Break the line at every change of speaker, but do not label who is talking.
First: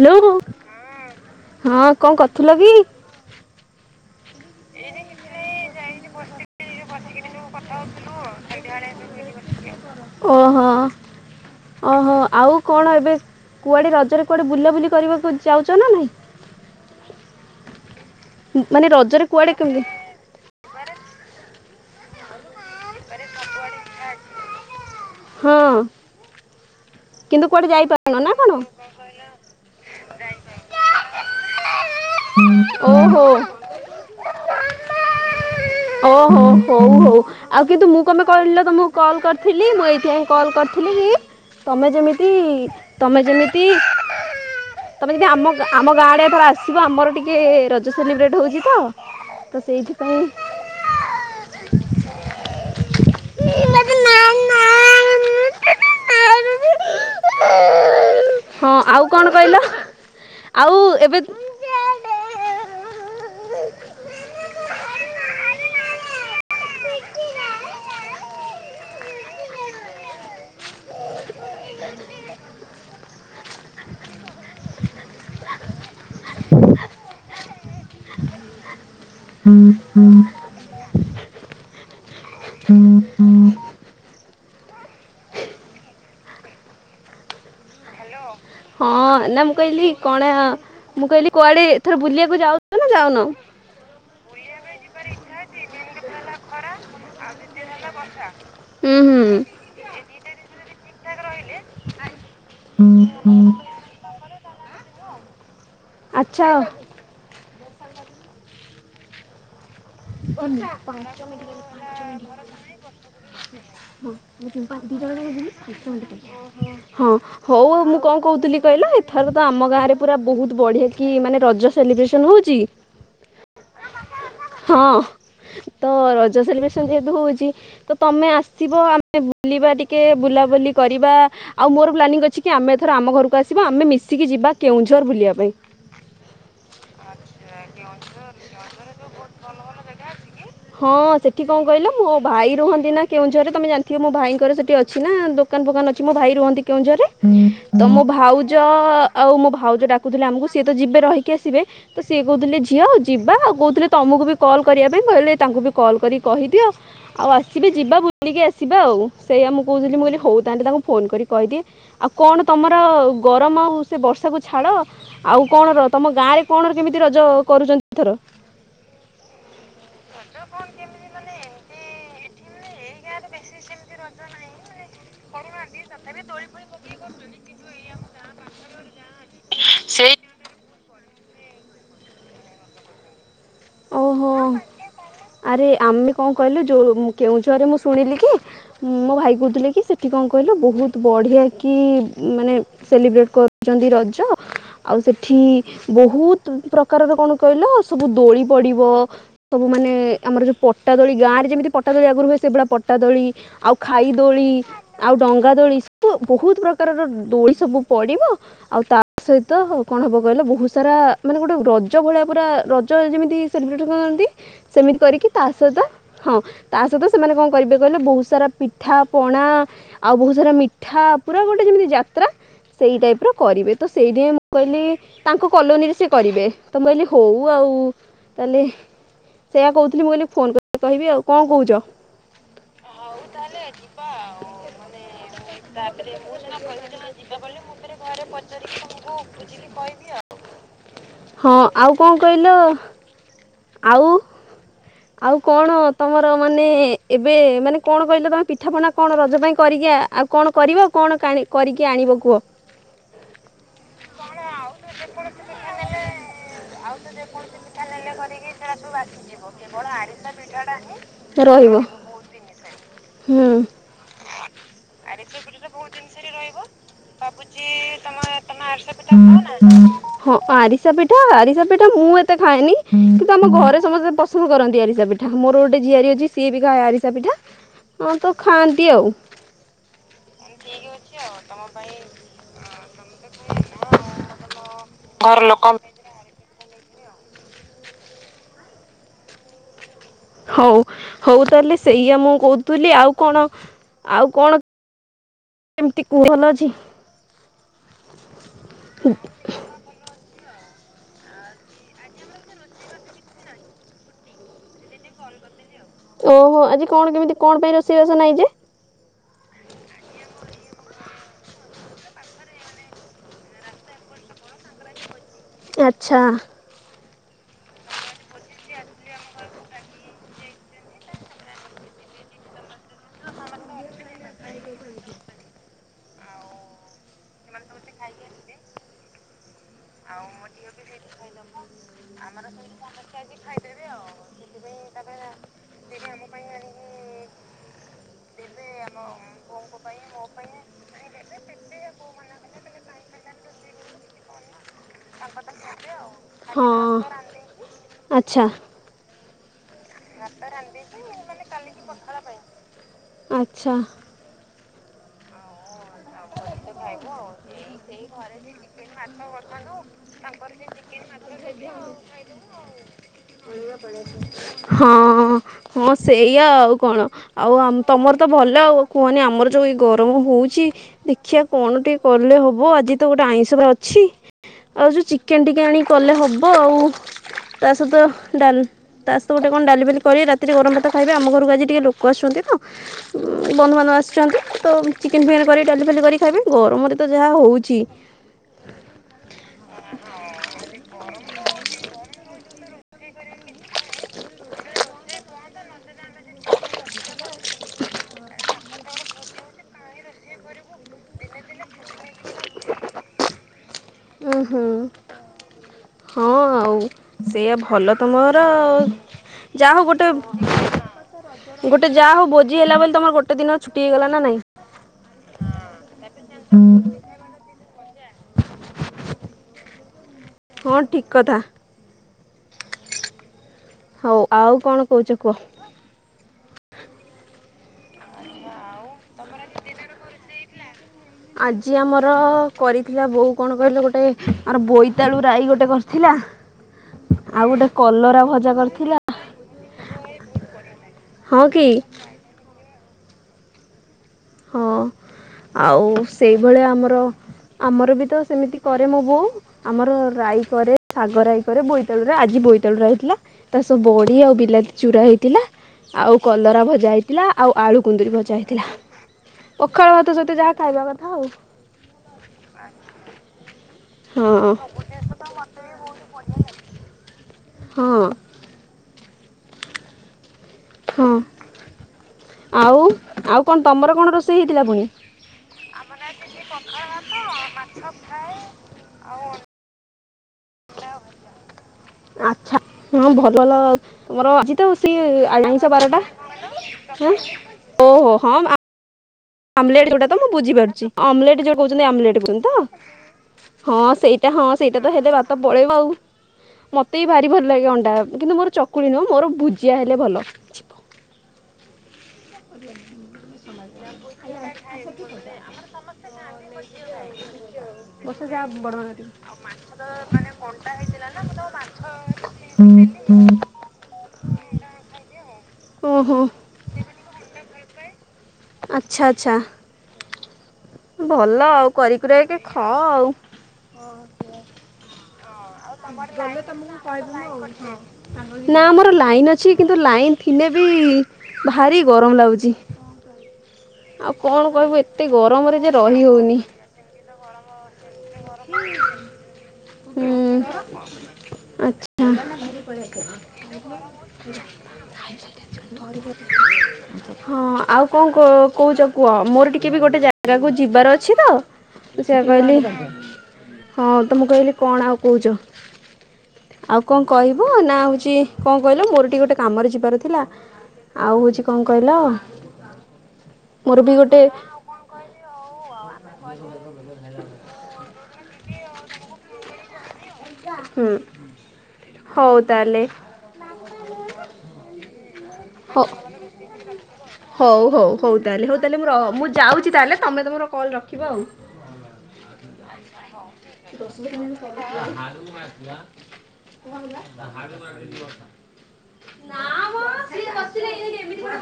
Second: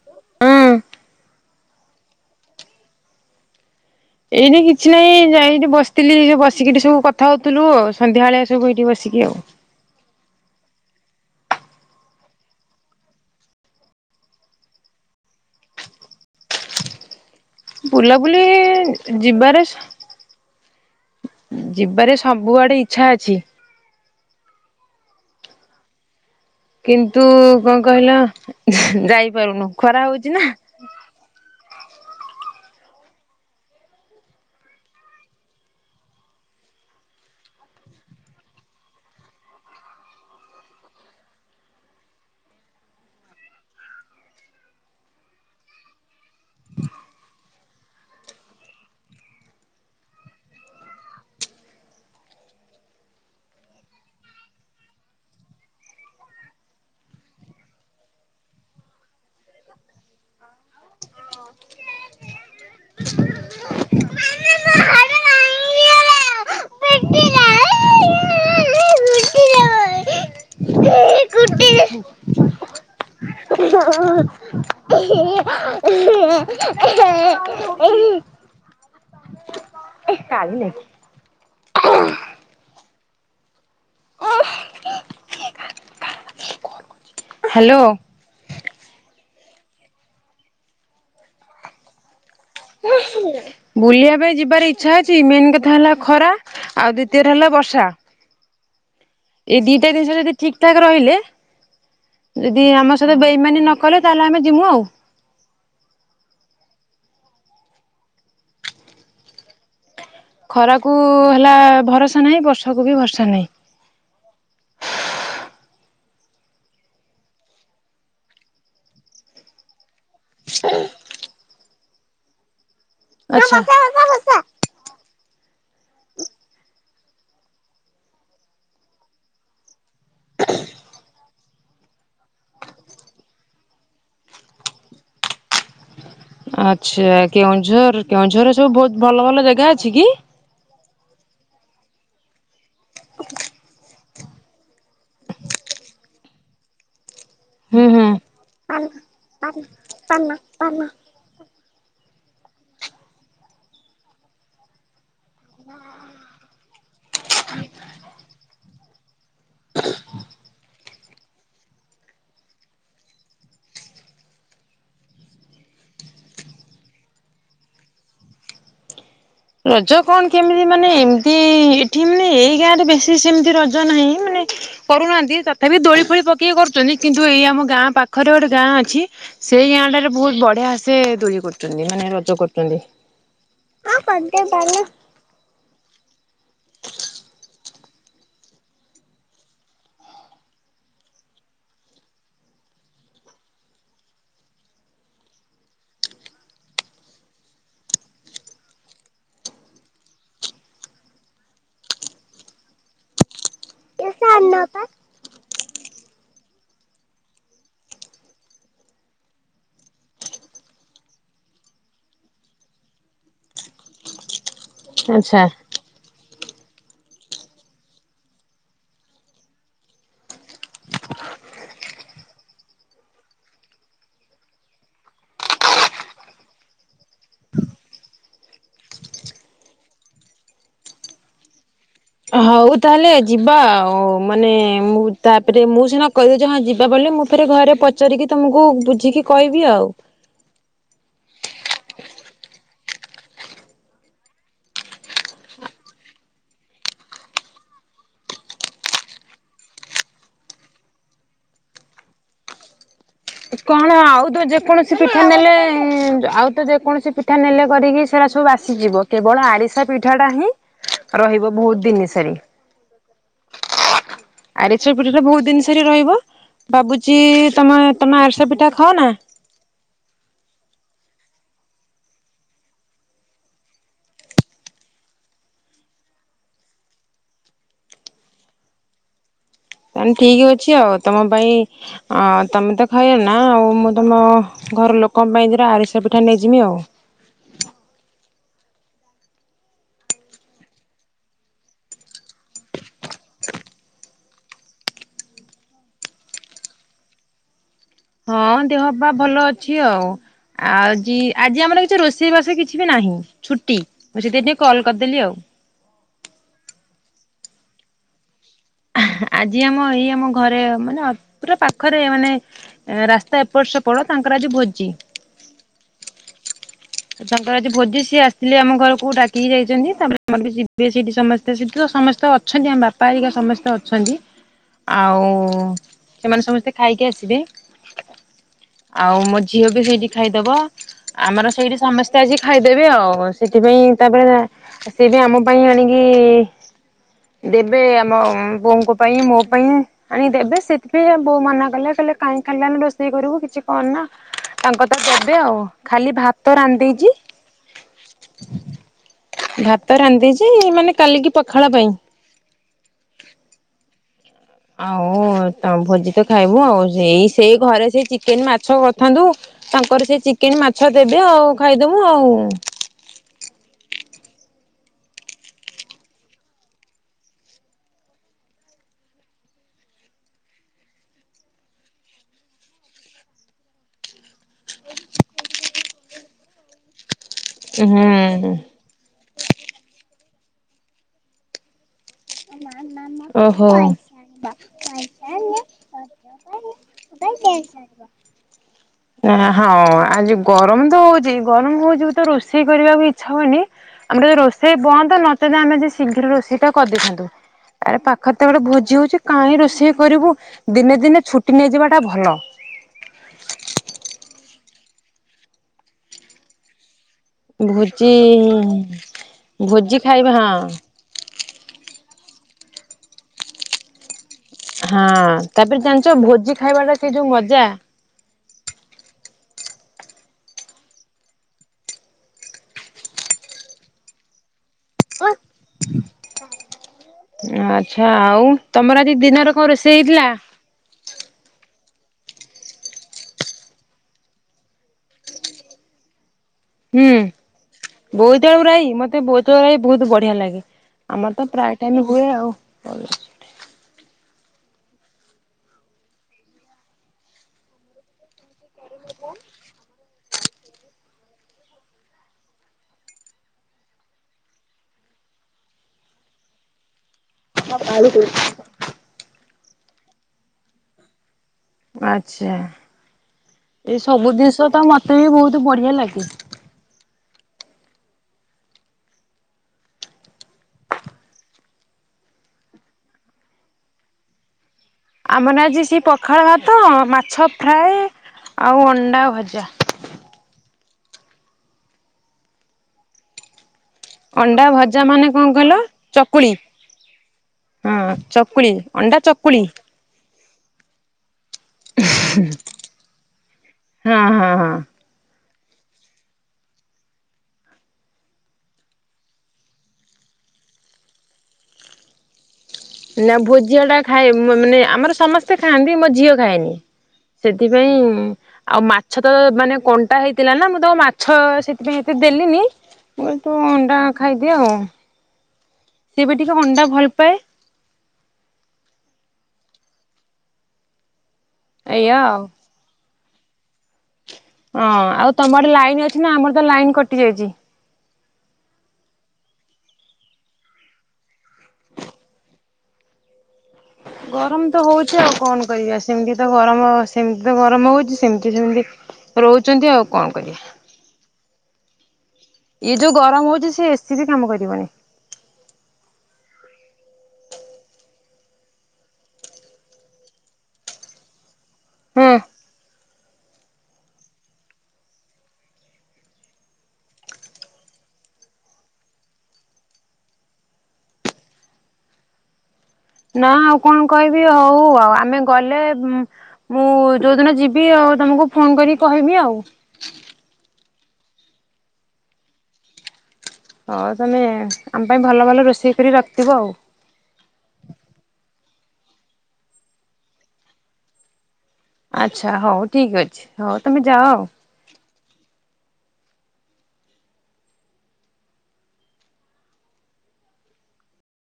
Hello
ହୁଁ।
ହଁ କଣ କରୁଥିଲ କି?
ଏଇ ନେକି କିଛି ନାହିଁ ଯାଇ ଏଠି ବସିଥିଲି ବସିକି ଏଠି ସବୁ କଥା ହଉଥିଲୁ ଆଉ ସନ୍ଧ୍ୟାବେଳେ ସବୁ ଏଠି ବସିକି ଆଉ।
ଓହୋ। ଓହୋ ଆଉ କଣ ଏବେ କୁଆଡେ ରଜରେ କୁଆଡେ ବୁଲା ବୁଲି କରିବାକୁ ଯାଉଛ ନା ନାଇଁ?
ବୁଲାବୁଲି
ମାନେ ରଜରେ କୁଆଡ଼େ
ଯିବାରେ
କେମିତି
ଯିବାରେ ସବୁଆଡେ ଇଛା ଅଛି।
ହଁ।
କିନ୍ତୁ
କୁଆଡ଼େ
କଣ କହିଲ
ଯାଇପାରୁନ ନା କଣ
ଯାଇପାରୁନୁ ଖରା ହୋଉଚି ନା
ଓହୋ। ଓହୋ ହୋଉ ହୋଉ। ଆଉ କିନ୍ତୁ ମୁଁ କପାଇଁ ତମେ କହିଲ ତମକୁ କଲ୍ କରିଥିଲି ମୁଁ ଏଇଥିଆଇଁ କଲ୍ କରିଥିଲି। ତମେ ଯେମିତି ତମେ ଯେମିତି ତମେ ଯେମିତି ଆମ ଆମ ଗାଁଡ଼େ ର ଆସିବ ଆମର ଟିକେ ରଜ ରଜ ସେଲିବ୍ରେଟ ହୋଉଚିତ ତ ସେଇଥିପାଇଁ [unintelligible] ହଁ ଆଉ କଣ କହିଲ ଆଉ ଏବେ ହ [unintelligible] [inaudible]
[unintelligible] [unintelligible]
[unintelligible]
କାଲି ହାଲୋ।
ହଁ ନା ମୁଁ କଇଲି କଣା ମୁଁ କହିଲି କୁଆଡେ ଏଥର ବୁଲିବାକୁ ଯାଉଚ ନା ଯାଉନ।
ବୁଲିବା ପାଇଁ ଯିବାର ଇଚ୍ଛା ଅଛି ମେନ୍ କଥା ହେଲା ଖରା ଆଉ ଦ୍ଵିତୀୟରେ ହେଲା ବର୍ଷା।
ଆଚ୍ଛା। ଉଁ ହୁଁ।
ଏଇ ଦିଟା ଜିନିଷ ଯଦି ଠିକ୍ ଠାକ୍ ରହିଲେ ଯଦି ଆମ ସହିତ ବେଇ ବେଇମାନି ନ କଲେ ତାହଲେ ଆମେ ଯିମୁ ଆଉ
ଆଚ୍ଛା ଅ
ଖରାକୁ ହେଲା ଭରସା ନାହିଁ ବର୍ଷାକୁୁ ବି ଭରସା ନାହିଁ।
[inaudible] ହଁ ହଉ ଆଉ ମୁଁ କଣ କହୁଥିଲି କହିଲ ଏଥର ତ ଆମ ଗାଁରେ ପୁରା ବୋହୁତ ବଢ଼ିଆ କି ମାନେ ରଜ ସେଲିବ୍ରେସନ୍ ହୋଉଚି।
ଆଚ୍ଛା।
ହଁ ତ ରଜ ସେଲିବ୍ରେସନ ଯେହେତୁ ହୋଉଚି ତ ତମେ ଆସିବ ଆମ୍ ଆମେ ବୁଲିବା ଟିକେ ବୁଲାବୁଲି କରିବା ଆଉ ମୋର ପ୍ଲାନିଂ ଅଛି କି ଆମେ ଏଥର ଆମ ଘରକୁ ଆସିବା ଆମେ ମିଶିକି ଯିବା କେଉଁଝର ବୁଲିବା ପାଇଁ।
ଆଚ୍ଛା କେଉଁଝର କେଉଁଝରରେ ସବୁ ବୋହୁତ ଭଲ ଭଲ ଜେଗା ଅଛି କି।
ହଁ ସେଠି କଣ କହିଲ ମୋ ଭାଇ ରୁହନ୍ତି ନା କେଉଁଝରରେ ତମେ ଜାଣି ଥିବ ମୋ ଭାଇଙ୍କର ସେଇଠି ଅଛି ନା ଦୋକାନ ଫୋକାନ ଅଛି ମୋ ଭାଇ ରୁହନ୍ତି କେଉଁଝରରେ
ହୁଁ
ତ ମୋ
ହୁଁ।
ଭାଉଜ
ପାନ
ଆଉ ମୋ
ପାନ
ଭାଉଜ
ପାନ
ଡାକୁଥିଲେ ଆମକୁ ସିଏ ତ
ପାନ
ଯିବେ ରହିକି ଆସିବେ। ତ ସିଏ କହୁଥିଲେ ଝିଅ ଆଉ ଯିବା ଆଉ କହୁଥିଲେ ତମକୁ ବି କଲ୍ କରିବା ପାଇଁ ମୁଁ କହିଲେ ତାଙ୍କୁ ବି କଲ୍ କରିକି କହିଦିଅ। ଆଉ ଆସିବେ ଯିବା ବୁଲିକି ଆସିବା ଆଉ ସେଇଆ ମୁଁ କହୁଥିଲି ମୁଁ କହିଲି ହଉ ତାହେଲେ ତାଙ୍କୁ ଫୋନ କରି କହିଦିଏ ଆଉ କଣ ତମର ଗରମ ଆଉ ସେ ବର୍ଷାକୁ ଛାଡ଼। ଆଉ କଣ ର ତମ ଗାଁ ରେ କଣ କେମିତି ରଜ ଅ କରୁଚନ୍ତି ଏଥର।
ରଜ କଣ କେମିତି ମାନେ ଏମିତି ଏଠି ମାନେ ଏଇ ଗାଁ ରେ ବେଶୀ ଏଠି ସେମିତି ରଜ ନାହିଁ ମାନେ କରୁନାହାନ୍ତି ତଥାପି ଦୋଳି ଫୋଳି ପକେଇି କରୁଚନ୍ତି। କିନ୍ତୁ ଏଇ ଆମ ଗାଁ ପାଖରେ ଗୋଟେ ଗାଁ ଅଛି। ସେଇ ଗାଁ ଟାରେ ବୋହୁତ ବଢିଆ ସେ ଦୋଳି କରୁଚନ୍ତି ମାନେ ରଜ କରୁଚନ୍ତି।
ଓହୋ। ଆରେ ଆମେ କଣ କହିଲୁ ଯୋଉ ମୁଁ କେଉଁଝରରେ ମୁଁ ଶୁଣିଲି କି ହୁଁ ମୋ ଭାଇ କହୁଥିଲେ କି ସେଠି କଣ କହିଲୁ ବୋହୁତ ବଢ଼ିଆ କି ମାନେ ସେଲିବ୍ରେଟ କରୁଚନ୍ତି ରଜ ଆଉ ସେଠି ବହୁତ ପ୍ରକାରର କଣ କହିଲ ସବୁ ଦୋଳି ପଡ଼ିବ। ସବୁ ମାନେ ଆମର ଯୋଉ ପଟାଦୋଳି ଗାଁରେ ଯେମିତି ପଟାଦୋଳି ଆଗରୁୁ ହୁଏ ସେଇଭଳିଆ ପଟାଦୋଳି ଆଉ ଖାଇ ଦୋଳି ଆଉ ଡଙ୍ଗା ଦୋଳି ସେତୁ ବହୁତ ପ୍ରକାରର ଦୋଳି ସବୁ ପଡିବ ଆଉ ତା ସହିତ କଣ ହବ କହିଲ ବହୁତ ସାରା ମାନେ ଗୋଟେ ରଜ ଭଳିଆ ପୁରା ରଜରେ ଯେମିତି ତି ସେଲିବ୍ରେଟ କରନ୍ତି ସେମିତି କରିକି ତା ସହିତ ହଁ ତା ସହିତ ସେମାନେ କଣ କରିବେ କହିଲେ ବହୁତ ସାରା ପିଠା ପଣା ଆଉ ବହୁତ ସାରା ମିଠା ପୁରା ଗୋଟେ ଯେମିତି ଯାତ୍ରା। ସେଇ ଟାଇପ୍ ର କରିବେ ତ ସେଇଥିପାଇଁ ମୁଁ କହିଲି ତାଙ୍କ କଲୋନୀରେ ସେ କରିବେ ମୁଁ କହିଲି ହଉ ଆଉ ତାହେଲେ ସେୟା କହୁଥିଲି ମୁଁ କହିଲି ଫୋନ୍ କଲେ କହିବି ଆଉ କଣ କହୁଛ।
ହଉ ତାହେଲେ ଯିବା ଆଉ ମାନେ ମୁଁ ତାପରେ ମୁଁ ସିନା କହୁଛି ହଁ ଯିବା ବୋଲି ମୁଁ ଥରେ ଘରେ ପଚାରିକି ତମକୁ ବୁଝିକି କହିବି ଆଉ
ହଁ ଆଉ କଣ କହିଲ? ଆଉ ଆଉ କଣ ତମର ମାନେ ଏବେ ମାନେ କଣ କହିଲ ତମେ ପିଠାପଣା କଣ ରଜ ପାଇଁ କରିକିଆ ଆଉ କଣ କରିବ କଣ କରିକି ଆଣିବ କୁହ?
କଣ ଆଉ ତ ଯେକୌଣସି ପିଠା ନେଲେ ଆଉ ତ ଯେକୌଣସି ପିଠା ନେଲେ କରିକି ସେରା ସବୁ ବାସି ଯିବ କେବଳ ଆରିଶା ପିଠା ଟା ହିଁ ରହିବ ବହୁତ ଦିନଷରି
ହୁଁ।
ଆରିସା ପିଠାଟା
ଆରସାପିଠା
ଦିନ
ତ
ସାରି
ବହୁତ ଜିନିଷରେ ରହିବ ଭାବୁଛି
ତମେ
ତମ
ଆରିସା
ତମେ
ଖାଅ
ଆରଶା
ନା
ପିଠା ହ ନା ହଁ ଆରିସା ପିଠା ଆରିସା ପିଠା ମୁଁ ଏତେ ଖାଏନି କିନ୍ତୁ ଆମ ଘରେ ସମସ୍ତେ ଶୁଣ କରନ୍ତି ଆରିଷା ପିଠା ମୋର ଗୋଟେ ଝିଆରିୀ ଅଛି ସିଏ ବି କାଏ ଆରିସା ପିଠା ହଁ ତ ଖାଆନ୍ତି ଆଉ।
ତା ଠିକ ଅଛି ଆଉ ତମ ପାଇଁ ଅ ତମେ ତ ଖାଇଲ ନା ଆଉ ମୁଁ ତମ ଘର ଲୋକ ଙ୍କ ପାଇଁ ଦର ଆରିଶା ପିଠା ନେଇଯିବି ଆଉ
ହଉ ହଉ ତାହେଲେ ସେଇଆ ମୁଁ କହୁଥିଲି ଆଉ କଣ ଆଉ କଣ କେମିତି କୁହଲ ଅଛି।
ହଁ ଦେହ ବା ଭଲ ଅଛି ଆଉ। ଆଉଜି ଆଜି ଆମର କିଛି ରୋଷେଇବାସ କିଛି ବି ନାହିଁ ଛୁଟି ମୁଁ ସେଥି ଟିକେ କଲ୍ କରିଦେଲି ଆଉ।
ଓହୋ ଆଜି କଣ କେମିତି କଣ ପାଇଁ ରୋଷେଇବାସ ନାହିଁ ଯେ?
ଆଜି ଆମ ଏଇ ଆମ ଘରେ ମାନେ ପୁରା ପାଖରେ ମାନେ ଏ ରାସ୍ତା ଏପଟ ସେପଟ ତାଙ୍କର ଆଜି ଭୋଜି
ଆଚ୍ଛା।
ତାଙ୍କର ଆଜି ଭୋଜି ସିଏ ଆସିଥିଲେ ଆମ ଘରକୁ ଡାକିକି ଯାଇଛନ୍ତି ତାପରେ ଆମର ବି ଯିବେ ସେଇଠି ସମସ୍ତେ ସେଠି ତ ସମସ୍ତେ ଅଛନ୍ତି ଆମ ବାପା ଆରିକା ସମସ୍ତେ ଅଛନ୍ତି। ଆଉ ସେମାନେ ସମସ୍ତେ ଖାଇକି ଆସିବେ। ଆଉ ମୋ ଝିଅ ବି ସେଇଠି ଖାଇଦବ ଆମର ସେଇଠି ସମସ୍ତେ ଆଜି ଖାଇଦେବେ ଆଉ ସେଥିପାଇଁ ତାପରେ ସିଏ ବି ଆମ ପାଇଁ ଆଣିକି ଦେବେ ଆମ ପୁଅଙ୍କ ପାଇଁ ମୋ ପାଇଁ ଆଣି ଦେବେ ସେଥିପାଇଁ ବୋଉ ମନା କଲେ କହିଲେ କାହିଁ ଆମେ ରୋଷେଇ କରିବୁ କିଛି କ ନା ତାଙ୍କ ତ ଦେବେ ଆଉ ଖାଲି ଭାତ
ଆଚ୍ଛା
ରାନ୍ଧିଦେଇଛି। ଭାତ ରାନ୍ଧିଛି ମାନେ କାଲିକି ପଖାଳ ପାଇଁ
ଆଚ୍ଛା।
ଆଉ ତମ ଭୋଜି ତ ଖାଇବୁ ଆଉ ସେଇ ସେଇ ଘରେ ସେଇ ଚିକେନ ମାଛ କରିଥାନ୍ତୁ ତାଙ୍କର ସେ କି ମାଛ ଦେବେ ଆଉ ଖାଇଦବୁ ଆଉ
ହଁ ହଁ ସେଇଆ ଆଉ କଣ? ଆଉ ତମର ତ ଭଲ ଆଉ କୁହନି ଆମର ଯୋଉ ଏଇ ଗରମ ହଉଛି ଦେଖିବା କଣ ଟିକେ କଲେ ହବ ଆଜି ତ ଗୋଟେ ଆଇଁଷରେ ଅଛି ଆଉ ଯୋଉ ଚିକେନ ଟିକେ ଆଣିକି କଲେ ହବ ଆଉ। ତା ସହିତ
ହୁଁ।
ଡାଲ ତା ସହିତ ଗୋଟେ କଣ ଡାଲି ବାଲି କରିବେ ରାତିରେ ଗରମ ଭାତ ଖାଇବେ ଆମ ଘରକୁ ଆଜି ଟିକେ ଲୋକ କ ଆସୁଛନ୍ତି ତ ବନ୍ଧୁବାନ୍ଧୁବ ଆସୁଛନ୍ତି ତ ଚିକେନ୍ ଫିକେନ କରି ଡାଲି କରି ଖାଇବେ ଗରମରେ ତ ଯାହା ହୋଉଛି
ନା ହଁ ଆଜି ଗରମ ତ ହୋଉଛି ଗରମ ହୋଉଛି ତ ରୋଷେଇ କରିବାକୁ ଇଚ୍ଛା ହୋଉନି ଆମର ରୋଷେଇ ବନ୍ଦ ନଚେତେ ଆମେ ଆଜି ଶୀଘ୍ର ରୋଷେଇ ଟା କରିଦେଇଥାନ୍ତୂ। ଏ ପାଖରେ ତ ଗୋଟେ ଭୋଜି ହୋଉଛି କାଇଁ ରୋଷେଇ କରିବୁ। ଦିନେ ଦିନେ ଛୁଟି ନେଇଯିବା ଟା ଭଲ।
ଉ ହୁଁ ହଁ ଆଉ ସେଇଆ ଭଲ
ଭୋଜି
ତମର ଯା ହୋଉ
ଭୋଜି
ଗୋଟେ
ଖାଇବା ହଁ
ଗୋଟେ ଯାହା ହୋଉ ଭୋଜିି ହେଲା ବୋଲି ତମର ଗୋଟେ ଦିନ ଛୁଟି ହେଇଗଲା ନା ନାଇଁ।
ହଁ ତାପରେ ଜାଣିଛ ଭୋଜି ଖାଇବା ଟା ସେ ଯୋଉ ମଜା।
ହଁ ଠିକ କଥା। ହଉ ଆଉ କଣ କହୁଛ
ଆଁ
କୁହ।
ଆଚ୍ଛା ଆଉ ତମର ଆଜି ଦିନରେ କଣ ରୋଷେଇ ହେଇଥିଲା?
ଆଜି ଆମର କରିଥିଲା ବୋଉ କଣ କହିଲ ଗୋଟେ ଆର ବୋଇତାଳୁ ରାଇ ଗୋଟେ କରିଥିଲା।
ହୁଁ
ଆଉ ଗୋଟେ କଲରା ଭଜା
ବୋଇତାଳୁ ରାଇ
କରିଥିଲା।
ମତେ ବୋଇତାଳୁରା ବି ବହୁତ ବଢିଆ ଲାଗେ ଆମର
ହଁ
ତ
କି
ପ୍ରାୟ ଟାଇମ ହୁଏ ଆଉ ଭଲ।
ହଁ ଆଉ ସେଇଭଳିଆ ଆମର ଆମର ବି ତ ସେମିତି କରେ ମୋ ବୋଉ ଆମର ରାଇ କରେ। ସାଗ ରାଇକରେ ବୋଇତାଳୁରେ ଆଜି ବୋଇତାଳୁ ରାଇ ହେଇଥିଲା ତା ସହ ବଡି ଆଉ ବିଲାତି ଚୁରା ହେଇଥିଲା। ଆଉ କଲରା ଭଜା ହେଇଥିଲା ଆଉ ଆଳୁ କୁନ୍ଦୁରି ଭଜା ହେଇଥିଲା। ପଖାଳ ଭାତ ସହିତ ଯାହା ଖାଇବା କଥା ଆଉ।
ଆଚ୍ଛା ଏଇ ସବୁ
ହଁ
ଜିନିଷ ତ ମତେ ବି ବହୁତ ବଢିଆ ଲାଗେ।
ହଁ। ହଁ ଆଉ ଆଉ କଣ ତମର କଣ ରୋଷେଇ ହେଇଥିଲା ପୁଣି।
ଆମନ ଆଜି ସେହି ପଖାଳ ଭାତ ମାଛ ଫ୍ରାଏ ଆଉ ଅଣ୍ଡା ଭଜା।
ଆଚ୍ଛା ହଁ ଭଲଲ ତୁମର ଆଜି
ଅଣ୍ଡା
ତ
ଭଜା
ସିଏ
ମାନେ କଣ
ଆଇଶ
କହିଲ
ବାରଟାଁ।
ଚକୁଳି ହଁ ଚକୁଳି ଅଣ୍ଡା ଚକୁଳି
ଆମ୍ଲେଟ ଯୋଉଟା ତ ମୁଁ ବୁଝିପାରୁଛି ଅମଲେଟ ଯୋଉ କହୁଛନ୍ତି ଆମ୍ଳେଟ କହୁଛନ୍ତି ତ। ହଁ ସେଇଟା ହଁ ସେଇଟା ତ ହେଲେ ଭାତ ପଳେଇବ ଆଉ। ମତେ ବି ଭାରି ଭଲ ଲାଗେ ଅଣ୍ଡା କିନ୍ତୁ ମୋର ଚକୁଳି ନୁହଁ ମୋର ଭୁଜିଆ ହେଲେ ଭଲ।
ନା ଭୋଜିଆ ଟା ଖାଏ ମାନେ ଆମର ସମସ୍ତେ ଖାଆନ୍ତି ମୋ ଝିଅ ଖାଏନି। ସେଥିପାଇଁ
ବର୍ଷା ଯା ବଡ
ଆଉ
ମାନ
ମାଛ
କତିକି।
ତ ମାନେ କଣ୍ଟା ହେଇଥିଲା ନା ମୁଁ ତାକୁ ମାଛ ଏ ଏତେ ଦେଲିନି ମୁଁ କହିଲି ତୁ ଅଣ୍ଡା ଖାଇଦିଅ ଆଉ।
ଓହୋ।
ସିଏ ବି ଟିକେ ଅଣ୍ଡା ଭଲପାଏ।
ଆଚ୍ଛା ଆଚ୍ଛା। ଭଲ ଆଉ
ଏଇଆ
କରିକୁରାକି
ଆଉ।
ଖାଅ ଆଉ।
ହଁ ଆଉ ତମ ଆଡେ ଲାଇନ୍ ଅଛି ନା ଆମର ତ ଲାଇନ କଟି ଯାଇଛି।
ନା ଆମର ଲାଇନ ଅଛି କିନ୍ତୁ ଲାଇନ ଥିଲେ ବି ଭାରି ଗରମ ଲାଗୁଛି।
ଗରମ ତ
ଏତେ
ହୋଉଛି ଆଉ
ଗରମରେ
କଣ
ଯେ
କରିବା
ରହି
ସେମିତି
ହଉନି।
ତ ଗରମ ସେମିତି ତ ଗରମ ହେଉଛି ସେମିତି ଯେମିତି ରହୁଛନ୍ତି ଆଉ
ହୁଁ
କଣ କରିବା।
ଆଚ୍ଛା।
ଇଏ ଯୋଉ ଗରମ ହଉଛି ସେ ଏସିି ବି କାମ କରିବନି।
[inaudible] ହଁ ଆଉ କଣ କ କହୁଛ କୁହ ମୋର ଟିକେ ବି ଗୋଟେ ଜାଗାକୁ ଯିବାର ଅଛି ତ। ମୁଁ ସେଆ
ହୁଁ
କହିଲି ହଁ ତ ମୁଁ କହିଲି କଣ ଆଉ କହୁଛ। ଆଉ କଣ କହିବ ନା ହଉଛି କଣ କହିଲ ମୋର ଟିକେ ଗୋଟେ କାମରେ ଯିବାର ଥିଲା। ଆଉ ହଉଛି କଣ କହିଲ?
ନା ଆଉ
ମୋର ବି
କଣ
ଗୋଟେ
କହିବି ହଉ ଆଉ ଆମେ ଗଲେ ମୁଁ ଯୋଉଦିନ ଯିବି ଆଉ ତମକୁ ଫୋନ କରି କହିବି ଆଉ।
ହୁଁ ହଉ ତାହେଲେ।
ହଉ ତମେ ଆମ ପାଇଁ ଭଲ ଭଲ
ହଉ।
ରୋଷେଇ କରି ରଖିଥିବ ଆଉ।
ହଉ, ହଉ, ହଉ, ତାହେଲେ ହଉ, ତାହେଲେ ମୁଁ ରହ ମୁଁ ଯାଉଛି ତାହେଲେ ତମେ ତମର କଲ୍ ରଖିବ ଆଉ। [unintelligible]
ଆଚ୍ଛା ହଉ ଠିକ ଅଛି ହଉ ତମେ ଯାଅ ଆଉ।
[unintelligible] ନା ମ [unintelligible]